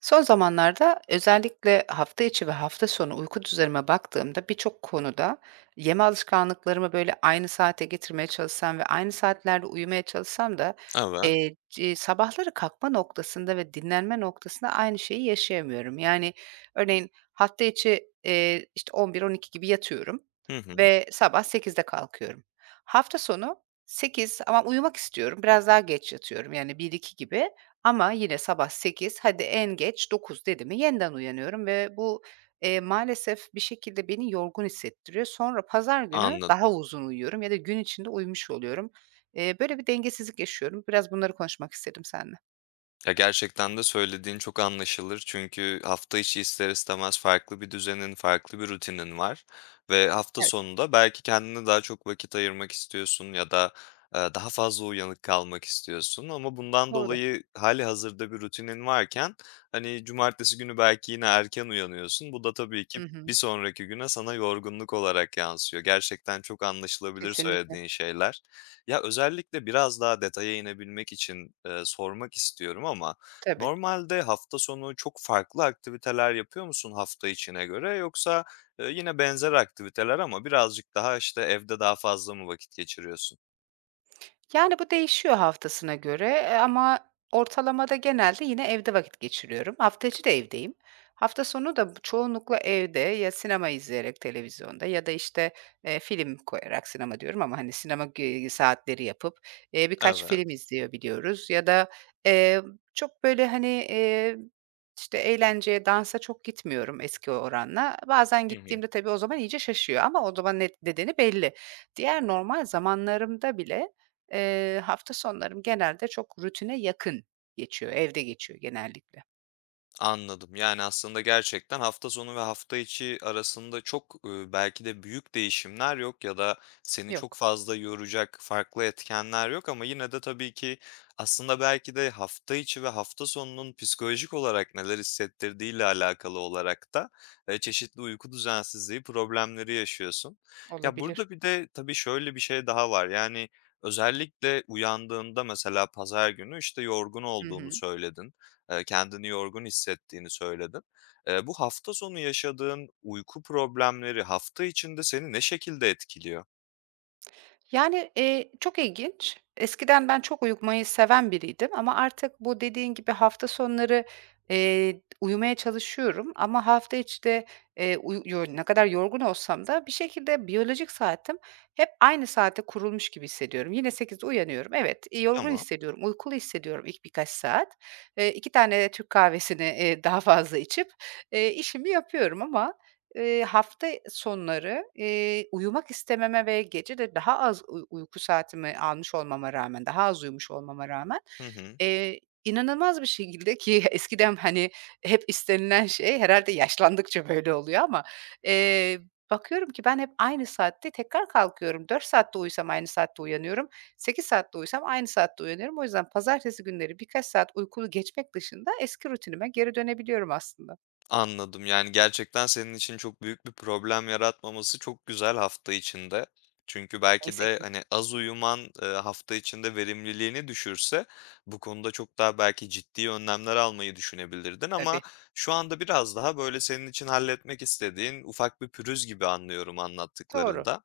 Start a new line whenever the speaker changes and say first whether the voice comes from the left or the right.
right: Son zamanlarda özellikle hafta içi ve hafta sonu uyku düzenime baktığımda birçok konuda yeme alışkanlıklarımı böyle aynı saate getirmeye çalışsam ve aynı saatlerde uyumaya çalışsam da,
left: Evet.
right: ci sabahları kalkma noktasında ve dinlenme noktasında aynı şeyi yaşayamıyorum. Yani, örneğin hafta içi, işte 11-12 gibi yatıyorum
left: Hı hı.
right: ve sabah 8'de kalkıyorum. Hafta sonu 8 ama uyumak istiyorum, biraz daha geç yatıyorum yani 1-2 gibi. Ama yine sabah 8, hadi en geç 9 dedi mi yeniden uyanıyorum ve bu, maalesef bir şekilde beni yorgun hissettiriyor. Sonra pazar günü
left: Anladım.
right: daha uzun uyuyorum ya da gün içinde uyumuş oluyorum. Böyle bir dengesizlik yaşıyorum. Biraz bunları konuşmak istedim seninle.
left: Ya, gerçekten de söylediğin çok anlaşılır. Çünkü hafta içi ister istemez farklı bir düzenin, farklı bir rutinin var ve hafta
right: Evet,
left: sonunda belki kendine daha çok vakit ayırmak istiyorsun ya da, daha fazla uyanık kalmak istiyorsun ama bundan
right: doğru.
left: dolayı hali hazırda bir rutinin varken, hani, cumartesi günü belki yine erken uyanıyorsun. Bu da tabii
right: Hı
left: ki bir
right: hı.
left: sonraki güne sana yorgunluk olarak yansıyor. Gerçekten çok anlaşılabilir
right: Kesinlikle.
left: söylediğin şeyler. Ya, özellikle biraz daha detaya inebilmek için, sormak istiyorum ama
right: Tabii.
left: normalde hafta sonu çok farklı aktiviteler yapıyor musun hafta içine göre yoksa, yine benzer aktiviteler ama birazcık daha, işte, evde daha fazla mı vakit geçiriyorsun?
right: Yani, bu değişiyor haftasına göre, ama ortalamada genelde yine evde vakit geçiriyorum. Hafta içi de evdeyim. Hafta sonu da çoğunlukla evde ya sinema izleyerek televizyonda ya da, işte, film koyarak sinema diyorum ama, hani, sinema g saatleri yapıp, birkaç
left: Evet.
right: film izliyor biliyoruz ya da, eee, çok böyle, hani, işte, eğlenceye, dansa çok gitmiyorum eski oranla. Bazen gittiğimde tabii o zaman iyice şaşıyor ama o zaman net nedeni belli. Diğer normal zamanlarımda bile, hafta sonlarım genelde çok rutine yakın geçiyor, evde geçiyor genellikle.
left: Anladım. Yani, aslında gerçekten hafta sonu ve hafta içi arasında çok, belki de büyük değişimler yok ya da seni çok
right: Yok,
left: fazla yoracak farklı etkenler yok ama yine de tabii ki aslında belki de hafta içi ve hafta sonunun psikolojik olarak neler hissettirdiğiyle alakalı olarak da, çeşitli uyku düzensizliği problemleri yaşıyorsun. Ya,
right: olabilir.
left: burada bir de tabii şöyle bir şey daha var, yani, özellikle uyandığında mesela pazar günü, işte, yorgun
right: Hı
left: olduğunu
right: hı.
left: söyledin. Kendini yorgun hissettiğini söyledin. Bu hafta sonu yaşadığın uyku problemleri hafta içinde seni ne şekilde etkiliyor?
right: Yani, çok ilginç. Eskiden ben çok uyumayı seven biriydim ama artık bu dediğin gibi hafta sonları, uyumaya çalışıyorum ama hafta içi de, uyu yo ne kadar yorgun olsam da bir şekilde biyolojik saatim hep aynı saate kurulmuş gibi hissediyorum. Yine 8'de uyanıyorum. Evet, yorgun
left: Tamam.
right: hissediyorum, uykulu hissediyorum ilk birkaç saat. 2 tane Türk kahvesini, daha fazla içip, işimi yapıyorum ama, hafta sonları, uyumak istememe ve gece de daha az uyku saatimi almış olmama rağmen, daha az uyumuş olmama rağmen,
left: Hı hı.
right: eee, inanılmaz bir şekilde ki eskiden, hani, hep istenilen şey herhalde yaşlandıkça böyle oluyor ama, eee, bakıyorum ki ben hep aynı saatte tekrar kalkıyorum. Dört saatte uyusam aynı saatte uyanıyorum. Sekiz saatte uyusam aynı saatte uyanıyorum. O yüzden pazartesi günleri birkaç saat uykulu geçmek dışında eski rutinime geri dönebiliyorum aslında.
left: Anladım. Yani, gerçekten senin için çok büyük bir problem yaratmaması çok güzel hafta içinde. Çünkü belki
right: Neyse
left: de,
right: ki.
left: hani, az uyuman, hafta içinde verimliliğini düşürse bu konuda çok daha belki ciddi önlemler almayı düşünebilirdin ama
right: Tabii.
left: şu anda biraz daha, böyle, senin için halletmek istediğin ufak bir pürüz gibi anlıyorum
right: Doğru.
left: anlattıklarında.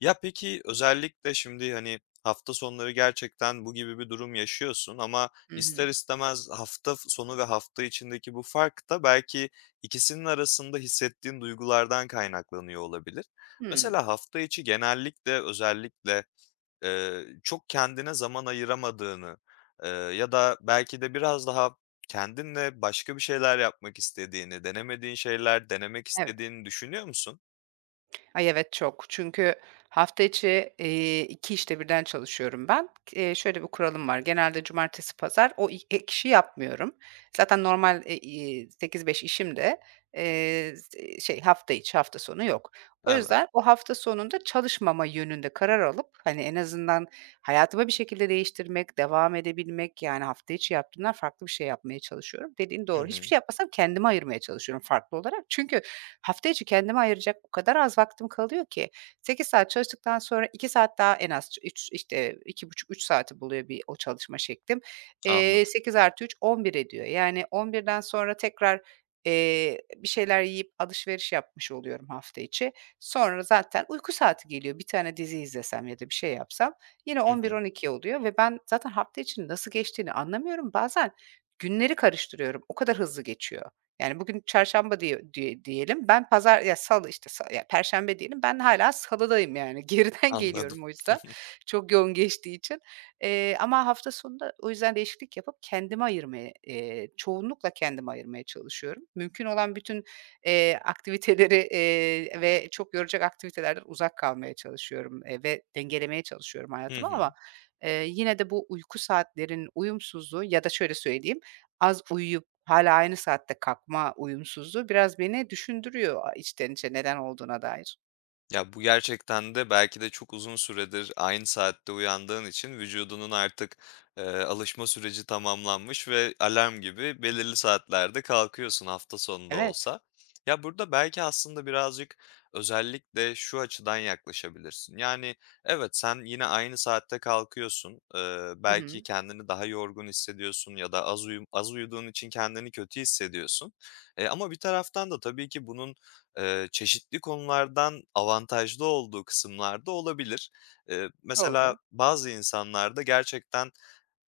left: Ya, peki, özellikle şimdi, hani, hafta sonları gerçekten bu gibi bir durum yaşıyorsun ama
right: Hı hı.
left: ister istemez hafta sonu ve hafta içindeki bu fark da belki İkisinin arasında hissettiğin duygulardan kaynaklanıyor olabilir.
right: Hımm.
left: Mesela hafta içi genellikle özellikle, çok kendine zaman ayıramadığını, ya da belki de biraz daha kendinle başka bir şeyler yapmak istediğini, denemediğin şeyler denemek
right: Evet.
left: istediğini düşünüyor musun?
right: Ay, evet, çok. Çünkü hafta içi, 2 işte birden çalışıyorum ben. Şöyle bir kuralım var. Genelde cumartesi, pazar o i ek işi yapmıyorum. Zaten normal, e iii, 8-5 işim de, z şey, hafta içi, hafta sonu yok. O
left: Evet.
right: yüzden o hafta sonunda çalışmama yönünde karar alıp, hani, en azından hayatımı bir şekilde değiştirmek, devam edebilmek, yani hafta içi yaptığımdan farklı bir şey yapmaya çalışıyorum. Dediğin
left: Hı
right: doğru. Hiçbir
left: hı.
right: şey yapmasam kendime ayırmaya çalışıyorum farklı olarak. Çünkü hafta içi kendime ayıracak o kadar az vaktim kalıyor ki 8 saat çalıştıktan sonra 2 saat daha en az, işte iki buçuk 3 saati buluyor bir o çalışma şeklim.
left: Anladım.
right: 8 artı üç on bir ediyor. Yani on birden sonra tekrar bir şeyler yiyip alışveriş yapmış oluyorum hafta içi. Sonra zaten uyku saati geliyor. Bir tane dizi izlesem ya da bir şey yapsam. Yine
left: Hı hı.
right: 11-12 oluyor ve ben zaten hafta içinin nasıl geçtiğini anlamıyorum. Bazen günleri karıştırıyorum. O kadar hızlı geçiyor. Yani bugün çarşamba diyelim. Ben pazar ya salı işte ya perşembe diyelim. Ben hala salıdayım yani. Geriden
left: Anladım.
right: geliyorum o yüzden.
left: Hı hı.
right: Çok yoğun geçtiği için. Ama hafta sonunda o yüzden değişiklik yapıp kendime ayırmaya, çoğunlukla kendime ayırmaya çalışıyorum. Mümkün olan bütün aktiviteleri, ve çok yoracak aktivitelerden uzak kalmaya çalışıyorum, ve dengelemeye çalışıyorum hayatımı ama, yine de bu uyku saatlerin uyumsuzluğu ya da şöyle söyleyeyim, az uyuyup hala aynı saatte kalkma uyumsuzluğu biraz beni düşündürüyor a içten içe neden olduğuna dair.
left: Ya, bu gerçekten de belki de çok uzun süredir aynı saatte uyandığın için vücudunun artık, alışma süreci tamamlanmış ve alarm gibi belirli saatlerde kalkıyorsun hafta sonu da
right: Evet.
left: olsa. Ya, burada belki aslında birazcık özellikle şu açıdan yaklaşabilirsin. Yani, evet, sen yine aynı saatte kalkıyorsun.
right: Hı
left: Belki
right: hı.
left: kendini daha yorgun hissediyorsun ya da az uyuduğun için kendini kötü hissediyorsun. Ama bir taraftan da tabii ki bunun çeşitli konulardan avantajlı olduğu kısımlarda olabilir. Mesela
right: Doğru.
left: bazı insanlarda gerçekten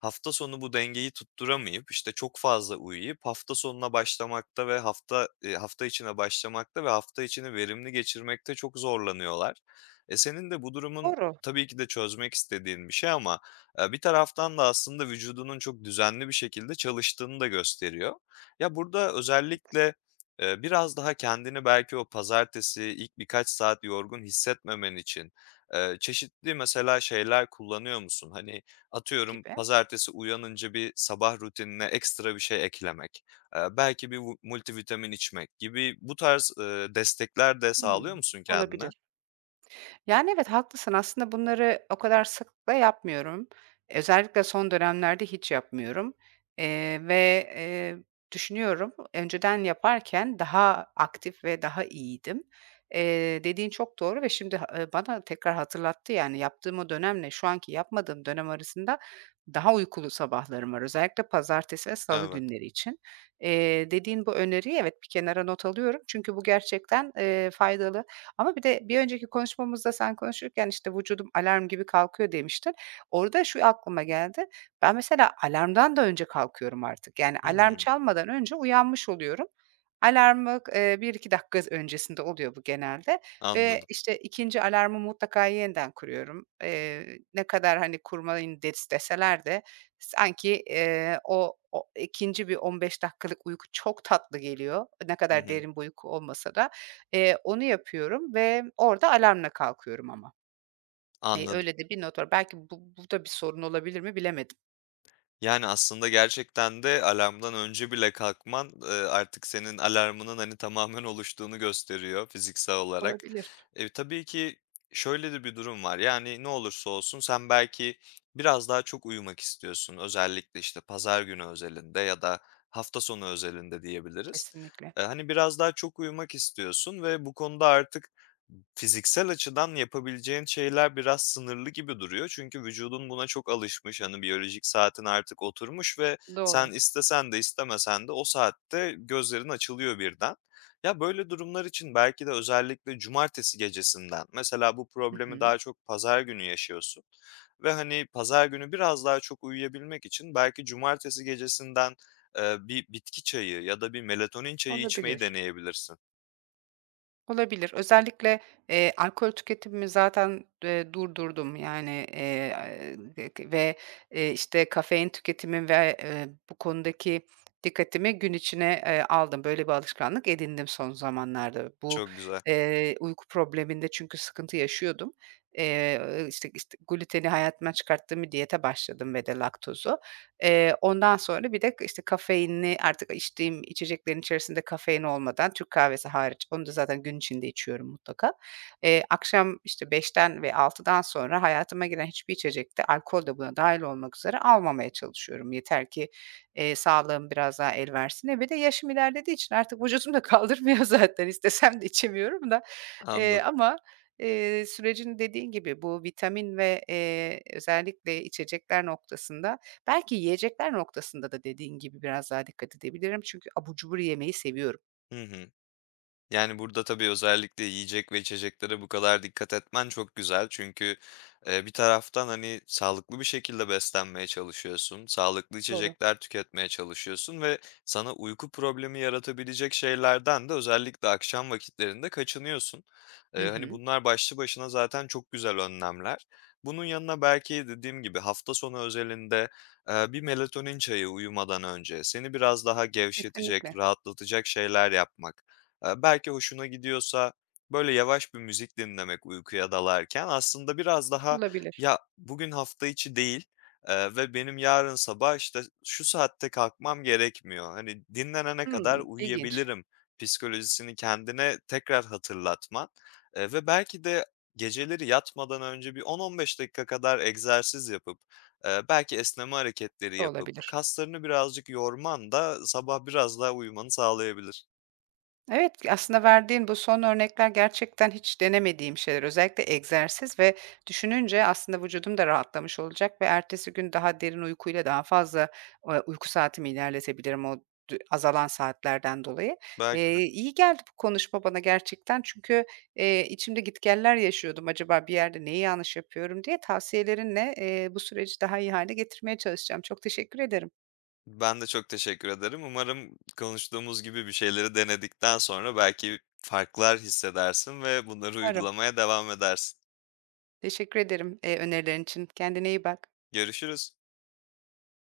left: hafta sonu bu dengeyi tutturamayıp, işte, çok fazla uyuyup hafta sonuna başlamakta ve hafta, hafta içine başlamakta ve hafta içini verimli geçirmekte çok zorlanıyorlar. E, senin de bu durumun
right: Doğru.
left: tabii ki de çözmek istediğin bir şey ama, bir taraftan da aslında vücudunun çok düzenli bir şekilde çalıştığını da gösteriyor. Ya, burada özellikle, biraz daha kendini belki o pazartesi ilk birkaç saat yorgun hissetmemen için, çeşitli mesela şeyler kullanıyor musun? Hani, atıyorum,
right: Gibi.
left: pazartesi uyanınca bir sabah rutinine ekstra bir şey eklemek, belki bir multivitamin içmek gibi bu tarz, destekler de sağlıyor
right: Hımm.
left: musun kendine?
right: Olabilir. Yani, evet, haklısın. Aslında bunları o kadar sıklıkla yapmıyorum. Özellikle son dönemlerde hiç yapmıyorum, eee, ve, eee, düşünüyorum, önceden yaparken daha aktif ve daha iyiydim. Dediğin çok doğru ve şimdi bana tekrar hatırlattı, yani, yaptığım o dönemle şu anki yapmadığım dönem arasında daha uykulu sabahlarım var. Özellikle pazartesi ve salı
left: Evet.
right: günleri için. Dediğin bu öneriyi evet, bir kenara not alıyorum çünkü bu gerçekten, faydalı. Ama bir de bir önceki konuşmamızda sen konuşurken, işte, "Vücudum alarm gibi kalkıyor." demiştin. Orada şu aklıma geldi. Ben mesela alarmdan da önce kalkıyorum artık. Yani alarm
left: Hımm,
right: çalmadan önce uyanmış oluyorum. Alarmı, 1-2 dakika öncesinde oluyor bu genelde ve,
left: anladım.
right: işte, ikinci alarmı mutlaka yeniden kuruyorum. Ne kadar, hani, kurmayın des deseler de sanki, o 2. bir 15 dakikalık uyku çok tatlı geliyor. Ne
left: Hı
right: kadar
left: hı,
right: derin bir uyku olmasa da. Onu yapıyorum ve orada alarmla kalkıyorum ama.
left: anladım.
right: Öyle de bir not var. Belki bu da bir sorun olabilir mi bilemedim.
left: Yani, aslında gerçekten de alarmdan önce bile kalkman, artık senin alarmının, hani, tamamen oluştuğunu gösteriyor fiziksel olarak.
right: Olabilir.
left: E, tabii ki şöyle de bir durum var, yani, ne olursa olsun sen belki biraz daha çok uyumak istiyorsun. Özellikle, işte, pazar günü özelinde ya da hafta sonu özelinde diyebiliriz.
right: Kesinlikle.
left: Hani, biraz daha çok uyumak istiyorsun ve bu konuda artık fiziksel açıdan yapabileceğin şeyler biraz sınırlı gibi duruyor. Çünkü vücudun buna çok alışmış. Hani biyolojik saatin artık oturmuş ve
right: Doğru.
left: sen istesen de istemesen de o saatte gözlerin açılıyor birden. Ya böyle durumlar için belki de özellikle cumartesi gecesinden, mesela bu
right: Hı
left: problemi
right: hı.
left: daha çok pazar günü yaşıyorsun ve hani pazar günü biraz daha çok uyuyabilmek için belki cumartesi gecesinden, bir bitki çayı ya da bir melatonin çayı içmeyi
right: Olabilir.
left: deneyebilirsin.
right: Olabilir. Özellikle, alkol tüketimimi zaten, durdurdum. Eee, ve, işte, kafein tüketimi ve, bu konudaki dikkatimi gün içine, aldım. Böyle bir alışkanlık edindim son zamanlarda.
left: Çok güzel.
right: Uyku probleminde çünkü sıkıntı yaşıyordum. İşte gluteni hayatımdan çıkarttığım bir diyete başladım ve de laktozu. Ondan sonra bir de işte kafeinli artık içtiğim içeceklerin içerisinde kafein olmadan Türk kahvesi hariç, onu da zaten gün içinde içiyorum mutlaka. Akşam işte beşten ve altıdan sonra hayatıma giren hiçbir içecekte, alkol de buna dahil olmak üzere almamaya çalışıyorum. Yeter ki, sağlığım biraz daha el versin diye. Bir de yaşım ilerlediği için artık vücudum da kaldırmıyor zaten. İstesem de içemiyorum da. Eee,
left: Anladım.
right: ama, sürecin dediğin gibi bu vitamin ve, özellikle içecekler noktasında belki yiyecekler noktasında da dediğin gibi biraz daha dikkat edebilirim çünkü abur cubur yemeyi seviyorum.
left: Hı hı. Yani, burada tabii özellikle yiyecek ve içeceklere bu kadar dikkat etmen çok güzel. Çünkü, bir taraftan, hani, sağlıklı bir şekilde beslenmeye çalışıyorsun, sağlıklı
right: Doğru.
left: içecekler tüketmeye çalışıyorsun ve sana uyku problemi yaratabilecek şeylerden de özellikle akşam vakitlerinde kaçınıyorsun.
right: Hı
left: Hani,
right: hı.
left: bunlar başlı başına zaten çok güzel önlemler. Bunun yanına belki dediğim gibi hafta sonu özelinde, bir melatonin çayı uyumadan önce seni biraz daha gevşetecek,
right: Kesinlikle.
left: rahatlatacak şeyler yapmak. Belki hoşuna gidiyorsa, böyle, yavaş bir müzik dinlemek uykuya dalarken aslında biraz daha,
right: Olabilir.
left: "Ya, bugün hafta içi değil, ve benim yarın sabah, işte, şu saatte kalkmam gerekmiyor. Hani, dinlenene kadar
right: Hımm, ilginç.
left: uyuyabilirim." psikolojisini kendine tekrar hatırlatman, ve belki de geceleri yatmadan önce bir 10-15 dakika kadar egzersiz yapıp, belki esneme hareketleri yapıp
right: Olabilir.
left: kaslarını birazcık yorman da sabah biraz daha uyumanı sağlayabilir.
right: Evet, aslında verdiğin bu son örnekler gerçekten hiç denemediğim şeyler. Özellikle egzersiz ve düşününce aslında vücudum da rahatlamış olacak ve ertesi gün daha derin uykuyla daha fazla, uyku saatimi ilerletebilirim o dü azalan saatlerden dolayı.
left: Belki
right: İyi geldi bu konuşma bana gerçekten çünkü, içimde gitgeller yaşıyordum. Acaba bir yerde neyi yanlış yapıyorum diye tavsiyelerinle, bu süreci daha iyi hale getirmeye çalışacağım. Çok teşekkür ederim.
left: ben de çok teşekkür ederim. Umarım konuştuğumuz gibi bir şeyleri denedikten sonra belki farklar hissedersin ve bunları
right: Umarım.
left: uygulamaya devam edersin.
right: Teşekkür ederim, önerilerin için. Kendine iyi bak.
left: Görüşürüz.